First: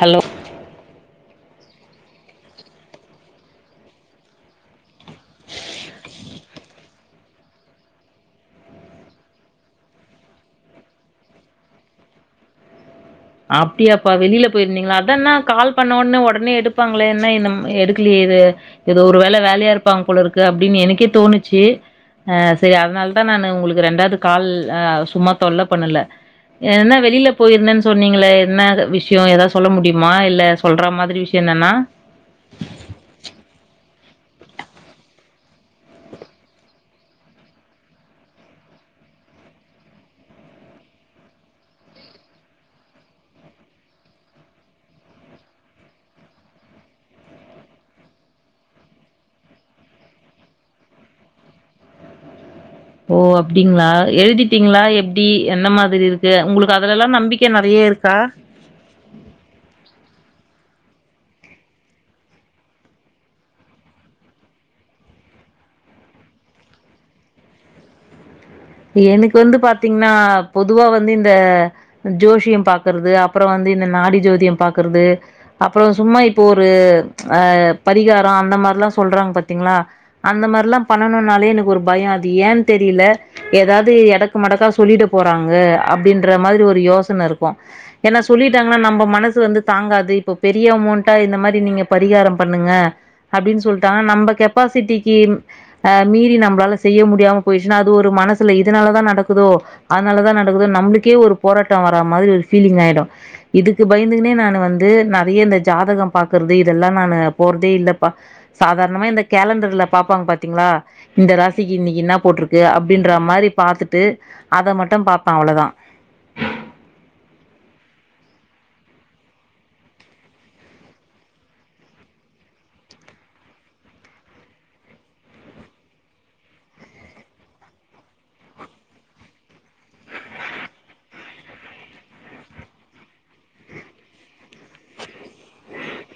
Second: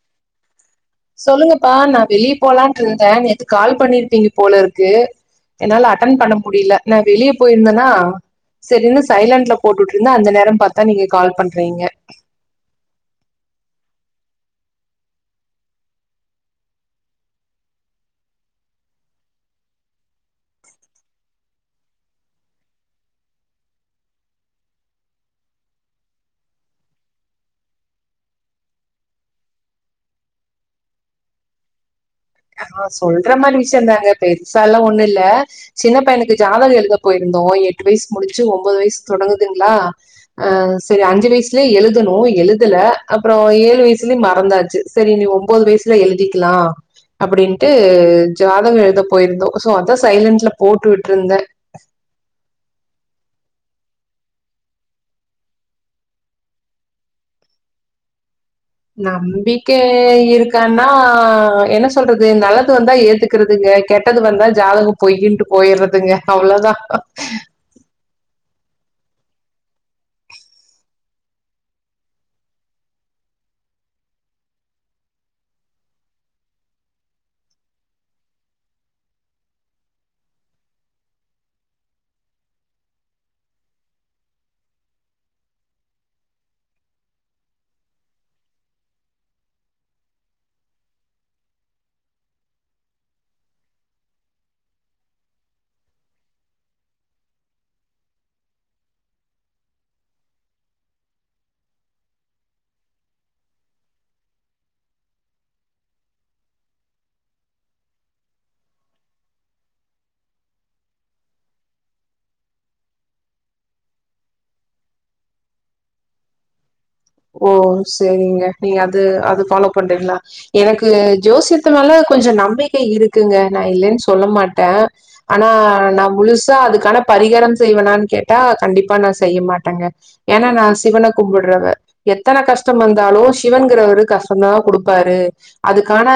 Hello சொல்லுங்கப்பா நா வெளியே போலான்ட்டு இருந்தே நேத்து கால் பண்ணிருப்பீங்க போல இருக்கு என்னால அட்டன் பண்ண முடில நா வெளியே போயிருந்தேனா செரின்னு சைலண்ட்ல போட்டுட்டு இருந்தா அந்த நேரோ பாத்தா நீங்க கால் பண்றீங்க அப்டியாப்பா வெளில போயிருந்தீங்களா அத்தா நா கால் பண்ண ஒடனே ஒடனே எடுப்பாங்ளே என்ன இன்னு எடுக்லயே இது எதோ ஒரு வேல வேலையா இருப்பாங்க போலருக்கு அப்டின்னு எனக்கே தோணுச்சு ஆ சேரி அதனாலதா நானு உங்களுக்கு ரெண்டாவது கால் ஆ சும்மா தொல்ல பண்ணல என்ன வெளில போயிருந்தனு சொன்னிங்ளே என்னது விஷயோ எதாவது சொல்ல முடியுமா இல்ல சொல்ற மாரி விஷியந்தானா ஆ சொல்ற மாரி விஷியந்தாங்க பெருசாலா ஒன்னு இல்ல சின்ன பையனுக்கு ஜாதகோ எழுத போயிருந்தோ எட்டு வயசு முடிச்சு ஒன்பது வயசு தொடங்குதுங்ளா ஆ சேரி அஞ்சு வயசுலே எழுதணு எழுதுல அப்றோ ஏழு வயசுலயு மறந்தாச்சு செரி இனி ஒம்போது வயசுல எழுதிக்கலா அப்டின்ட்டு ஜாதகோ எழுத போயிருந்தோ சோ அதா சைலன்ட்ல போட்டு விட்டுருந்தே ஓ அப்டிங்களா எழுதிட்டீங்களா எப்டி என்ன மாரி இருக்கு உங்களுக்கு அதுல எல்லா நம்பிக்க நெறைய இருக்கா நம்பிக்க இருக்கான்னா என்ன சொல்றது நல்லது வந்தா ஏத்து கறதுங்க கெட்டது வந்தா ஜாதகோ பொய்யின்ட்டு போயிறதுங்க அவ்ளோதா எனக்கு வந்து பாத்தீங்கன்னா பொதுவா வந்து இந்த ஜோஷியோ பாக்குறது அப்புறோ வந்து இந்த நாடி ஜோதியோ பாக்குறது அப்பறோ சும்மா இப்போ ஒரு ஆ பரிகாரோ அந்த மாரில்லா சொல்றாங்க பாத்தீங்களா அந்த மார்லா பண்ணணுன்னாலே எனக்கு ஒரு பயோ அது ஏன்னு தெரியல எதாவது எடக்கு மடக்கா சொல்லிட போறாங்க அப்டின்ற மாரி ஒரு யோசன இருக்கு ஏன்னா சொல்லிட்டாங்கன்னா நம்ம மனசு வந்து தாங்காது இப்ப பெரிய அமௌண்டா இந்த மாரி நீங்க பரிகாரம் பண்ணுங்க அப்டின்னு சொல்லிட்டாங்க நம்ம கெப்பாசிட்டிக்கு ஆ மீறி நம்மளால செய்ய முடியாம போயிடுச்சுன்னா அது ஒரு ட்டு மனசுல இதுனால தா நடக்குதோ அதுனாலதா நடக்குதோ நம்ளுக்கே ஒரு போராட்டோ வரா மாதிரி ஒரு ஃபீலிங் ஆயிடு இதுக்கு பயந்துக்குனே நானு வந்து நெறைய இந்த ஜாதகம் பாக்குறது இதெல்லா நானு போறதே இல்லப்பா சாதாரணமா இந்த கேலண்டர்ல பாப்பாங்க பாத்தீங்ளா இந்த ராசிக்கி இன்னக்கி என்னா போட்டிருக்கு அப் அப்டின்ற மாரி பாத்துட்டு அத மட்டு பாப்பே அவ்ளோதா ஓ செரிங்க நீங்க அது அது ஃபாலோ பண்றீங்ளா எனக்கு ஜோசியத்து மேலலா கொஞ்சோ நம்பிக்க இருக்குங்க நா இல்லன்னு சொல்ல மாட்டே ஆனா நா முழுசா அதுக்கான பரிகாரம் செய்வேனான்னு கேட்டா கண்டிப்பா நா செய்ய மாட்டங்க ஏன்னா நா சிவன கும்புடுறவ எத்தன கஷ்டம் வந்தாலு சிவனுங்கிறவரு கஷ்டந்தா குடுப்பாரு அதுக்கான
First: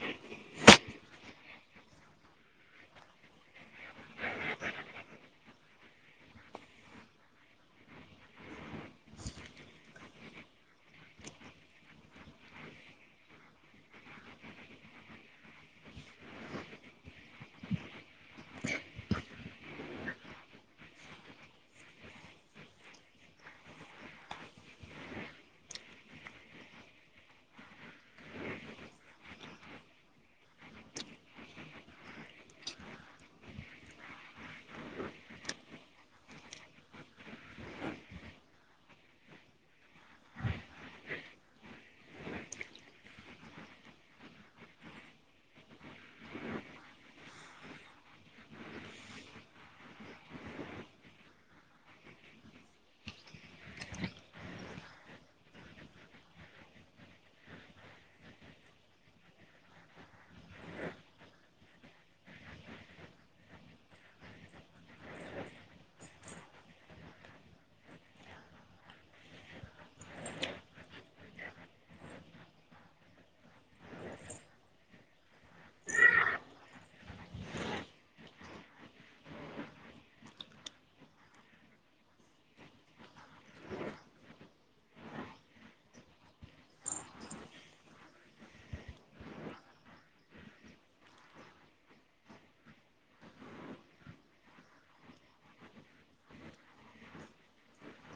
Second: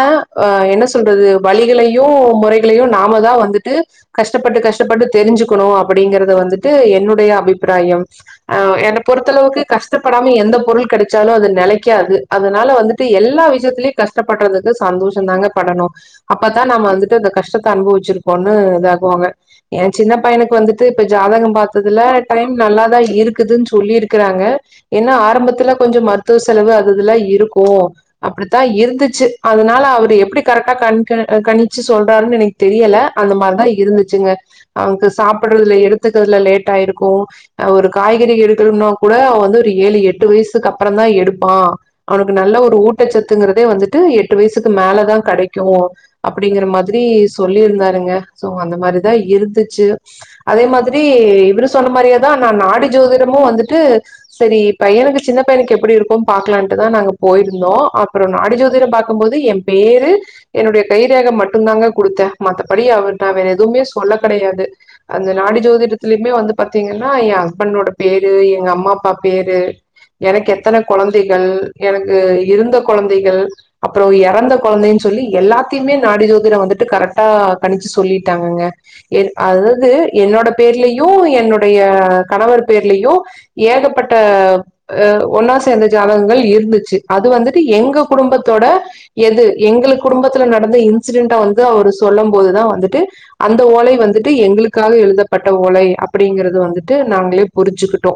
ஆ என்ன சொல்றது வழிகளையு முறைகளையு நாம தா வந்துட்டு கஷ்டப்பட்டு கஷ்டப்பட்டு தெரிஞ்சுக்கணு அப்டிங்கிறத வந்துட்டு என்னுடைய அபிப்பிராயம் அ என்ன பொறுத்தளவுக்கு கஷ்டப்படாம எந்தப் பொருள் கெடைச்சாலு அது நெலைக்காது அதுனால வந்துட்டு எல்லா விஷியத்தலயு கஷ்டப்படுறதுக்கு சந்தோஷம் தாங்க படனு அப்பத்தா நம்ம வந்துட்டு அந்த கஷ்டத்த அனுபவிச்சிருக்கோன்னு இதாக்குவாங்க ஏ சின்ன பையனுக்கு வந்துட்டு இப்ப ஜாதகம் பாத்ததுல டைம் நல்லாதா இருக்குதுன்னு சொல்லிருக்குறாங்க என்ன ஆரம்பத்துல கொஞ்சோ மருத்துவ செலவு அது இதுல்லா இருக்கு அப்டித்தா இருந்துச்சு அதுனால அவரு எப்டி கரெக்டா கண்க கணிச்சு சொல்றாருன்னு எனக்கு தெரியல அந்த மாரிதா இருந்துச்சுங்க நமக்கு சாப்புடுறதுல எடுத்துக்குறதுல லேட் ஆயிருக்கு ஒரு காய்கறி எடுக்கணும்னா கூட அவெ வந்து ஒரு ஏழு எட்டு வயசுக்கு அப்பறந்தா எடுப்பா அவனுக்கு நல்ல ஒரு ஊட்டச்சத்துங்குறதே வந்துட்டு எட்டு வயசுக்கு மேலதா கெடைக்கு அப்டிங்கிற மாதிரி சொல்லிருந்தாருங்க சோ அந்த மாரிதா இருந்துச்சு அதே மாதிரி இவரு சொன்ன மாரியேதா நா நாடி ஜோதிடமு வந்துட்டு செரி பையனுக்கு சின்ன பையனுக்கு எப்டி இருக்கு பாக்கலான்ட்டுதா நாங்க போயிருந்தோ அப்பறோ நாடி ஜோதிடர பாக்கும்போது எம் பேரு என்னுடைய கை ரேக மட்டுந்தாங்க குடுத்தே மத்தபடி அவர் நா வேற எதுவுமே சொல்ல கெடையாது அந்த நாடி ஜோதிடத்தலயுமே வந்து பாத்தீங்கன்னா ஏ ஹஸ்பண்டோட பேரு எங்க அம்மா அப்பா பேரு எனக்கு எத்தன கொழந்தைகள் எனக்கு இருந்த கொழந்தைகள் அப்பறோ எறந்த குழந்தைன்னு சொல்லி எல்லாத்தையுமே நாடி ஜோதிடோ வந்துட்டு கரெக்டா கணிச்சு சொல்லிட்டாங்கங்க எத் அதாவது என்னோட பேர்லயு என்னுடைய கணவர் பேர்லயு ஏகப்பட்ட அ ஒன்னா சேந்த ஜாதகங்கள் இருந்துச்சு அது வந்துட்டு எங்க குடும்பத்தோட எது எங்களுக்கு குடும்பத்துல நடந்த இன்சிடென்ட வந்து அவரு சொல்லம்போதுதா வந்துட்டு அந்த ஓலை வந்துட்டு எங்களுக்காக எழுதப்பட்ட ஓலை அப்டிங்கிறது வந்துட்டு நாங்களே புரிஞ்சுக்கிட்டோ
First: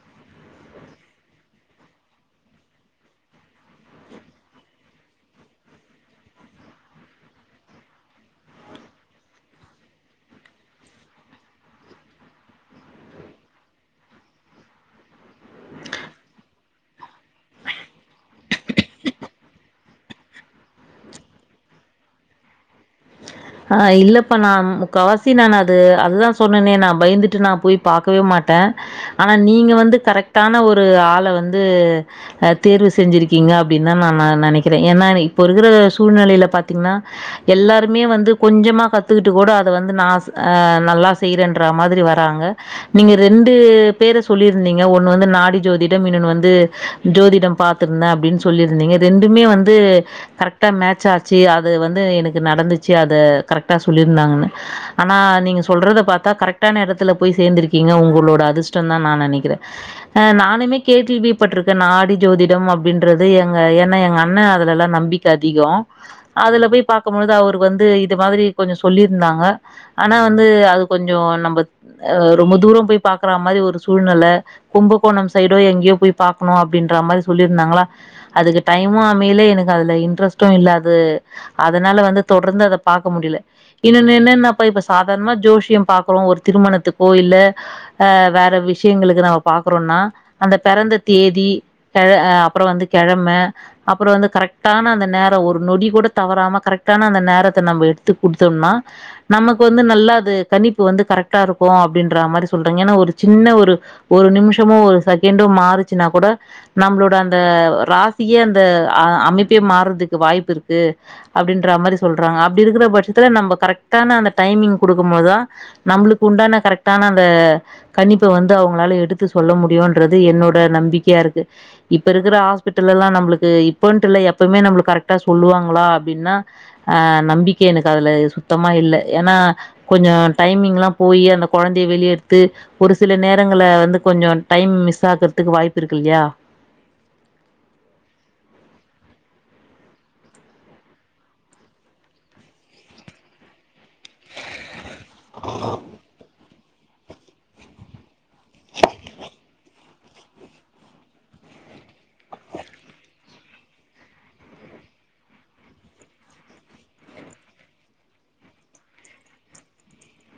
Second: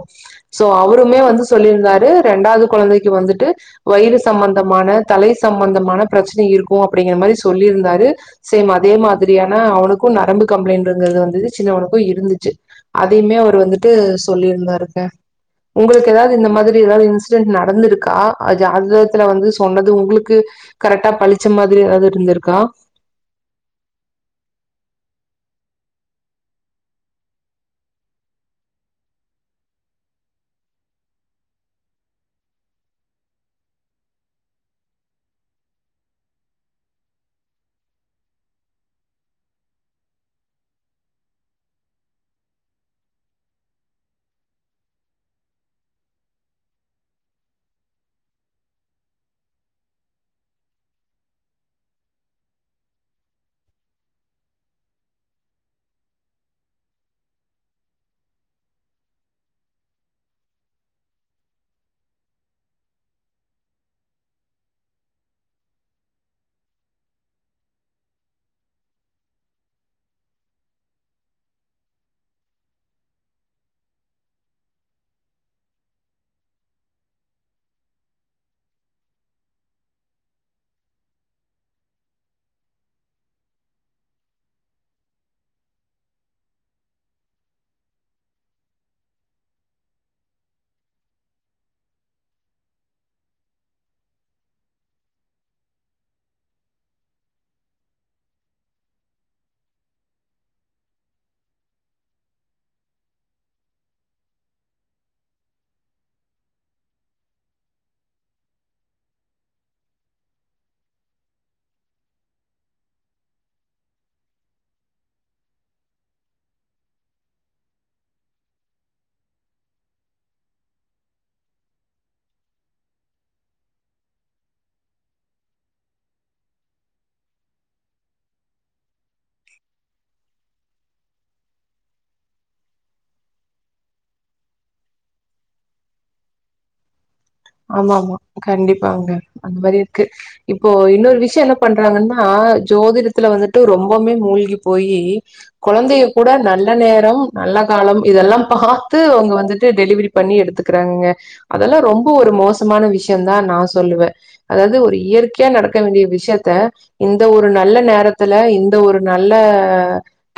சோ அவருமே வந்து சொல்லிருந்தாரு ரெண்டாவது கொழந்தைக்கு வந்துட்டு வயிறு சம்மந்தமான தலை சம்மந்தமான ப்ரச்சனை இருக்கு அப்டிங்கிற மாரி சொல்லி இருந்தாரு சேம் அதே மாதிரியான அவனுக்கு நரம்பு கம்ப்ளைண்ட்ங்குறது வந்துது சின்னவனுக்கு இருந்துச்சு அதையுமே அவர் வந்துட்டு சொல்லிருந்தாருங்க உங்களுக்கு எதாவது இந்த மாதிரி எதாவது இன்சிடென்ட் நடந்துருக்கா ஜாதகத்துல வந்து சொன்னது உங்களுக்கு கரெக்டா பழிச்ச மாதிரி எதாவது இருந்துருக்கா ஆ இல்லப்பா நா முக்காவாசி நானு அது அதுதா சொன்னனே நா பயந்துட்டு நா போய் பாக்கவே மாட்ட ஆனா நீங்க வந்து கரெக்டான ஒரு ஆள வந்து அ தேர்வு செஞ்சிருக்கீங்க அப்டின்னு தா நா நா நினைக்கிற ஏன்னா இப்ப இருக்குற சூழ்நிலைல பாத்தீங்ன்னா எல்லாருமே வந்து கொஞ்சமா கத்துக்கிட்டு கூட அத வந்து நா அ நல்லா செய்றன்ற மாதிரி வராங்க நீங்க ரெண்டு பேர சொல்லிருந்தீங்க ஒண்ணு வந்து நாடி ஜோதிடம் இன்னொன்னு வந்து ஜோதிடம் பாத்துருந்த அப்டின்னு சொல்லிருந்தீங்க ரெண்டுமே வந்து கரெக்டா மேட்ச் ஆச்சி அது வந்து எனக்கு நடந்துச்சி அ து கரெக்டா சொல்லிருந்தாங்கன்னு ஆனா நீங்க சொல்றத பாத்தா கரெக்டான எடத்தில போய் சேந்திருக் கீங்க உங்களோட அதிர்ஷ்டந் தா நா நினைக்கிற அ நானுமே கேள்விப்பட்ருக்க நாடி ஜோதிடம் அப்டின்றது எங்க ஏன்னா எங்க அண்ண அதுலல்லா நம்பிக் க அதிகோ அதுல போய் பாக்கம்பொது அவர் வந்து இது மாதிரி கொஞ்சோ சொல்லிருந்தாங்க ஆனா வந்து அது கொஞ்சோ நம்ம அ ரொம்ப தூரோ போய் பாக்குற மாரி ஒரு சூழ்நில கும்பகோணம் சைடோ எங்கயோ போய் பாக்கணு அப்டின்ற மாரி சொல்லிருந்தாங்களா அதுக்கு டைமு அமையில எனக்கு அதுல இன்ட்ரெஸ்ட்டு இல்ல அது அதனால வந்து தொடர்ந்து அத பாக்க முடியல இன்னொன்னு என்னன்னாப்பா இப்ப சாதாரணமா ஜோஷியோ பாக்குறோ ஒரு திருமணத்துக்கோ இல்ல அ வேற விஷயங்களுக்கு நம்ம பாக்குறோன்னா அந்த பெறந்த தேதி க அ அப்புறோ வந்து கெழம அப்புறோ வந்து கரெக்டான அந்த நேரோ ஒரு நொடி கூட தவறாம கரெக்டான அந்த நேரத் த நம்ம எடுத்து குடுத்தம்னா நமக்கு வந்து நல்ல அது கணிப்பு வந்து கரெக்ட்டா இருக்கு அப்டின்ற மாரி சொல்றாங்க ஏன்னா ஒரு சின்ன ஒரு ஒரு நிமிஷமு ஒரு செகண்டோ மாறிச்சின்னா கூட நம்மளோட அந்த ராசியே அந்த அ அமைப்பே மாறதுக்கு வாய்ப்பு இருக்கு அப்டின்ற மாரி சொல்றாங்க அப்படி இருக்கிற பட்சத்துல நம்ம கரெக்டான அந்த டைமிங் குடுக்கும் போதுதா நம்ளுக்கு உண்டான கரெக்டான அந்த கணிப்ப வந்து அவங்களால எடுத்து சொல்ல முடியுன்றது என்னோட நம்பிக்கையா இருக்கு இப்ப இருக்கிற ஹாஸ்பிட்டல் எல்லா நம்ளுக்கு இப்பன்ட்டு இல்ல எப்பமே நம்ளுக்கு கரெக்டா சொல்லுவாங்களா அப்டின்னா அ நம்பிக்கை எனக்கு அதுல சுத்தமா இல்ல ஏனா கொஞ்சோ டைமிங்லா போயி அந்த கொழந்தைய வெளிய எடுத்து ஒரு சில நேரங்கள வந்து கொஞ்சோ டைம் மிஸ் ஆகுறதுக்கு வாய்ப்பு இருக்கு இல்லயா ஆமாமா கண்டிப்பாங்க அந்த மாரி இருக்கு இப்போ இன்னொரு விஷயோ என்ன பண்றாங்கன்னா ஜோதிடத்துல வந்துட்டு ரொம் போமே மூழ்கி போயி கொழந்தைய கூட நல்ல நேரம் நல்ல காலம் இதெல்லாம் பாத்து அவங்க வந்துட்டு டெலிவரி பண்ணி எடுத்துக்கிறாங்கங்க அதெல்லா ரொம் ப ஒரு மோசமான விஷயந் தா நா சொல்லுவ அதாது ஒரு இயற்கையா நடக்க வேண்டிய விஷயத்த இந்த ஒரு நல்ல நேரத்துல இந்த ஒரு நல்ல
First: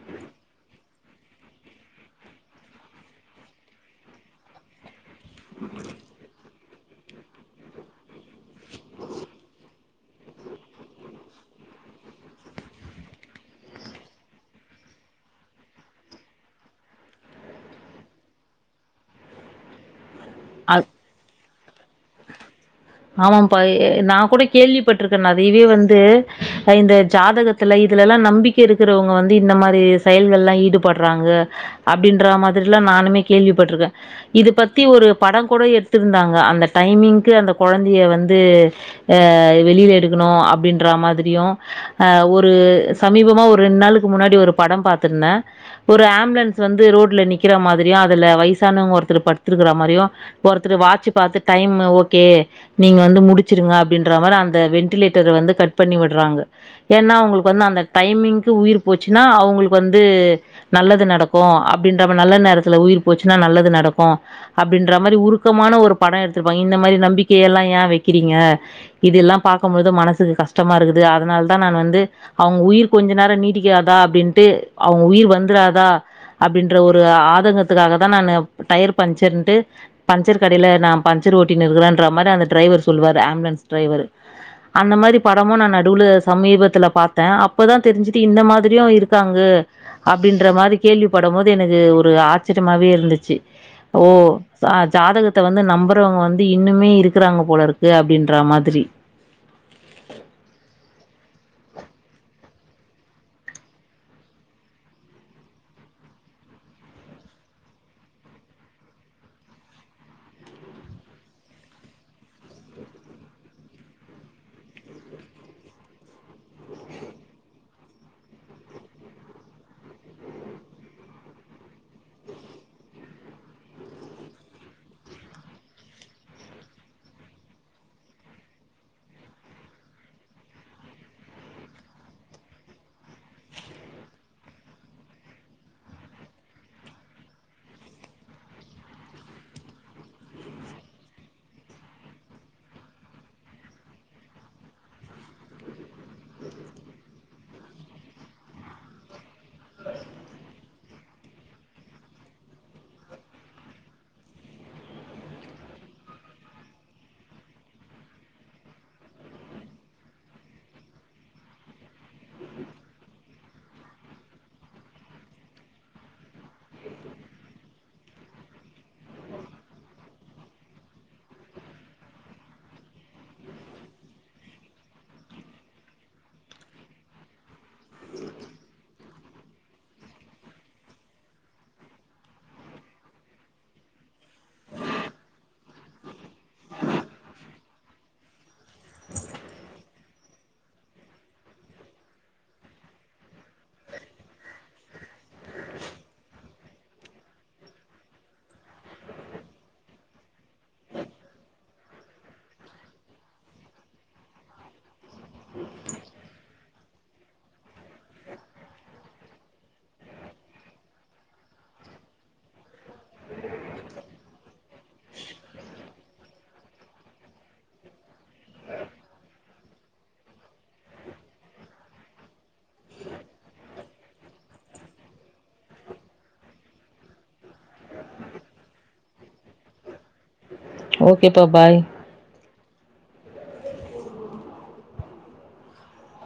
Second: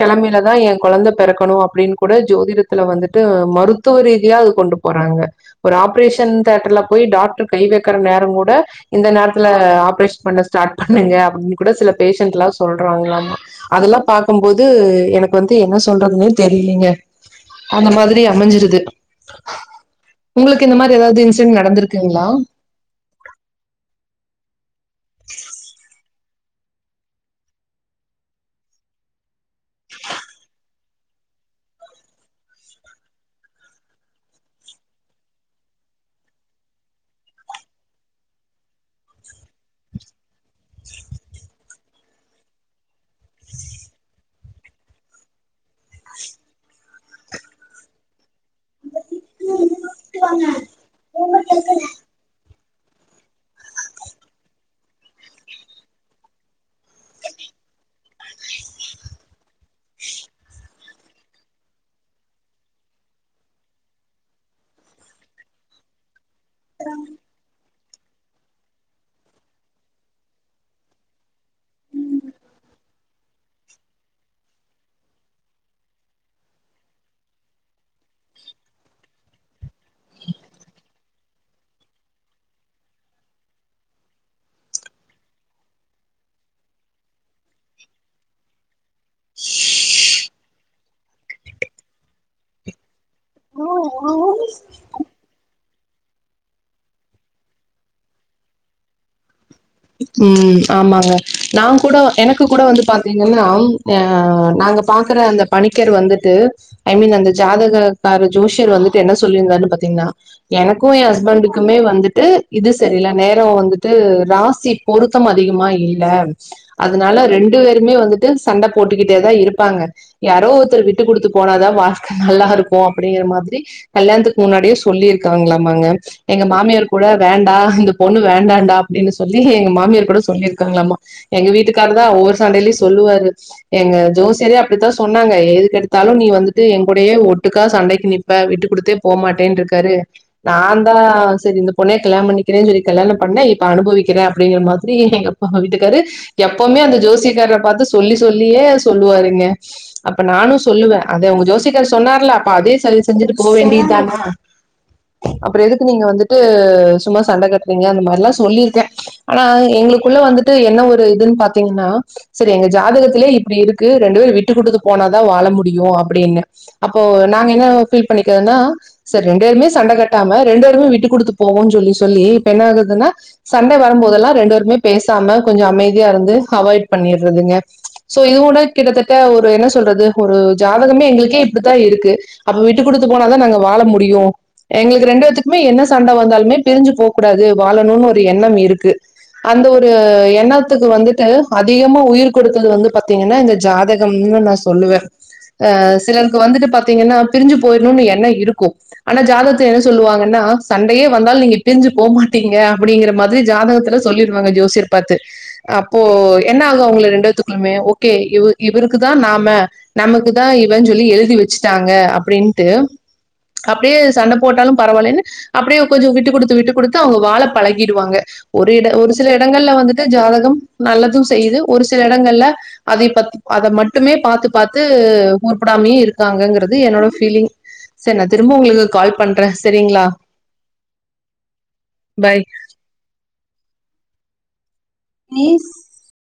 கெழமைலதா எ கொழந்த பெறக்கணு அப்படின்னு கூட ஜோதிடத்துல வந்துட்டு மரு த்துவ ரீதியா அது கொண்டு போறாங்க ஒரு ஆப்ரேஷன் தேட்டர்ல போய் டாக்டர் கை வைக்கிற நேரோ கூட இந்த நேரத்துல ஆப்ரேஷன் பண்ண ஸ்டாட் பண்ணுங்க அப்டின்னு கூட சில பேஷன்ட்ல்லா சொல்றாங்களாமா அதெல்லா பாக்கும்போது எனக்கு வந்து என்ன சொல்றதுன்னே தெரிலீங்க அந்த மாதிரி அமஞ்சிருது உங்களுக்கு இந்த மாதிரி ஏதாவது இன்சிடென்ட் நடந்துருக்குங்ளா ஆமாப்பா நா கூட கேள்விப்பட்ருக்க நறையவே வந்து பா இந்த ஜாதகத்துல இதுலல்லா நம்பிக்கை இருக்கிறவங்க வந்து இந்த மாரி செயல்கள்ல்லா ஈடுபடுறாங்க அப்டின்ற மாதிரில்லா நானுமே கேள்விப்பட்ருக்க இது பத்தி ஒரு படம் கூட எடுத்திருந்தாங்க அந்த டைமிங்க்கு அந்த கொழந்தைய வந்து ஆ வெளியில எடுக்கணு அப்டின்ற மாதிரியு ஒரு சமீபமா ஒரு ரெண்டு நாளுக்கு முன்னாடி ஒரு படம் பாத்துருந்த ஒரு ஆம்புலன்ஸ் வந்து ரோட்ல நிக்கிற மாதிரியு அதுல வயசானவங்க ஒரு த்தர் படுத்திருக்கிற மாரியு ஒருத்தர் வாட்ச பார்த்து டைம் ஓகே நீங்க வந்து முடிச்சுருங்க அப்டின்ற மாரி அந்த வெண்டிலேட்டர வந்து கட் பண்ணி விடுறாங்க ஏன்னா அவுங்களுக்கு வந்து அந்த டைமிங்க்கு உயிர் போச்சுனா அவங்களுக்கு வந்து நல்லது நடக்கு அப்டின்ற நல்ல நேரத்துல உயிர் போச்சுன்னா நல்லது நடக்கு அப்டின்ற மாரி உருக்கமான ஒரு படம் எடுத்திருப்பாங்க இந்த மாரி நம்பிக்கை எல்லா ஏன் வைக்கிறீங்க இது எல்லா பார்க்கும் பொழுது மனசுக்கு கஷ்டமா இருக்குது அதனால தா நா வந்து அவுங்க உயிர் கொஞ்ச நேரோ நீடிக்காதா அப்டின்ட்டு அவுங்க உயிர் வந்துறாதா அப்படின்ற ஒரு ஆதங்கத்துக்காக தா நானு டயர் பஞ்சர்ன்ட்டு பஞ்சர் கடையில நா பஞ்சர் ஓட்டின்னு இருக்கிறன்ற மாரி அந்த டிரைவர் சொல்லுவாரு ஆம்புலன்ஸ் டிரைவர் அந்த மாரி படமு நா நடுவுல சமீபத்துல பார்த்த அப்பதா தெரிஞ்சுட்டு இந்த மாதிரியு இருக்காங்க அப்டின்ற மாரி கேள்வி படும் போது எனக்கு ஒரு ஆச்சரியமாவே இருந்துச்சு ஓ ஜாதகத்த வந்து நம்புறவங்க வந்து இன்னுமே இருக்குறாங்க போல இருக்கு அப்டின்ற மாதிரி ம் ஆமாங்க நாங்க கூட எனக்கு கூட வந்து பாத்தீங்கனா அ நாங்க பாக்குற அந்த பணிக்கர் வந்துட்டு ஐ மீன் அந்த ஜாதகக்கார ஜோஷியர் வந்துட்டு என்ன சொல்லியிருந்தாருன் பாத்தீங்கனா எனக்கு என் ஹஸ்பண்டுக்குமே வந்துட்டு இது செரில நேரம் வந்துட்டு ராசி பொருத்தம் அதிகமா இல்ல அதனால ரெண்டு பேருமே வந்துட்டு சண்ட போட்டுக்கிட்டேதா இருப்பாங்க யாரோ ஒருத்தர் விட்டு குடுத்து போனாதா வாழ்க்க நல்லா இருக்கு அப்டிங்கிற மாதிரி கல்யாணத்துக்கு முன்னாடியே சொல்லிருக்காங்களாமாங்க எங்க மாமியார் கூட வேண்டா இந்த பொண்ணு வேண்டாண்டா அப்டின்னு சொல்லி எங்க மாமியார் கூட சொல்லியிருக்காங்ளம்மா எங்க வீட்டுக்காரர் தா ஒவ்வொரு சண்டையிலயு சொல்லுவாரு எங்க ஜோசியரே அப்டித்தா சொன்னாங்க எது கெடுத்தாலு நீ வந்துட்டு எங்குடையே ஒட்டுக்கா சண்டைக்கு நிப் ப விட்டு குடுத்தே போ மாட்டேன்னு இருக்காரு நா தா செரி இந்த பொண்ணே கல்யாணம் பண்ணிக்கிற செரி கல்யாண பண்ண இப்ப அனுபவிக்கிற அப்டிங்கிற மாதிரி எங்க அப்பா அ வீட்டுக்காரு எப்பவுமே அந்த ஜோசிக்கார பார்த்து சொல்லி சொல்லியே சொல்லுவாருங்க அப்ப நானு சொல்லுவ அத உங்க ஜோசிக்கர் சொன்னார்ல அப்ப அதே செரின்னு செஞ்சுட்டு போ வேண்டியதானா அப்புற எதுக்கு நீங்க வந்துட்டு சும்மா சண்ட கட்டுறீங்க அந்த மாரிலா சொல்லியிருக்க ஆனா எங்களுக்குள்ள வந்துட்டு என்ன ஒரு இதுன்னு பாத்தீங்னா செரி எங்க ஜாதகத்திலயே இப்டி இருக்கு ரெண்டு பேரு விட்டு குடுத்து போனாதா வாழ முடியு அப்டின்னு அப்போ நாங்க என்ன ஃபீல் பண்ணிக்கிறதுன்னா செரி ரெண்டு பேருமே சண்ட கட்டாம ரெண்டு பேருமே விட்டு குடுத்து போவோன் சொல்லி சொல்லி இப்ப என்ன ஆகுதுன்னா சண்ட வரும்போதெல்லா ரெண்டு பேருமே பேசாம கொஞ்சோ அமைதியா இருந்து அவாய்ட் பண்ணிறதுங்க சோ இது கூட கிட்டத்தட்ட ஒரு என்ன சொல்றது ஒரு ஜாதகமே எங்களுக்கே இபடித்தா இருக்கு அப்ப விட்டு குடுத்து போனாதா நாங்க வாழ முடியு எங்களுக்கு ரெண்டு பேத்துக்குமே என்ன சண்ட வந்தாலுமே பிரிஞ்சு போக கூடாது வாழணும்னு ஒரு எண்ணம் இருக்கு அந்த ஒரு எண்ணத்துக்கு வந்துட்டு அதிகமா உயிர் குடுத்தது வந்து பாத்தீங்கனா இந்த ஜாதகம்னு நா சொல்லுவ அ சிலருக்கு வந்துட்டு பாத்தீங்கனா பிரிஞ்சு போயிறணும்னு எண்ணம் இருக்கு ஆனா ஜாதகத்தில என்ன சொல்லுவாங்கன்னா சண்டையே வந்தாலு நீங்க பிரிஞ்சு போ மாட்டீங்க அப்டிங்கிற மாரி ஜாதகத் துல சொல்லிடுவாங்க ஜோசியர் பாத்து அப்போ என்ன ஆகு அவங்க ரெண்டுவேத்துக்குளுமே ஓகே இவ இவருக்குதா நாம நமக்கு தா இவன்னு சொல்லி எழுதி வச்சுட்டாங்க அப்டின்ட்டு அப்டியே சண்ட போட்டாலு பரவாயில்லன்னு அப்டியே கொஞ்சொ விட்டு குடுத்து விட்டு குடுத்து அவங்க வாழ பழகிடுவாங்க ஒரு இட ஒரு சில இடங்கள்ல வந்துட்டு ஜாதகம் நல்லதும் செய்யுது ஒரு சில இடங்கள்ல அதை பத்து அத மட்டுமே பாத்து பாத்து உற்படாமயு இருக்காங்கங்குறது என்னோட ஃபீலிங் செரி நா திரும்பவு உங்களுக்கு கால் பண்றே. சேரிங்களா? ஓகேப்பா பாய் பாய் மீஸ்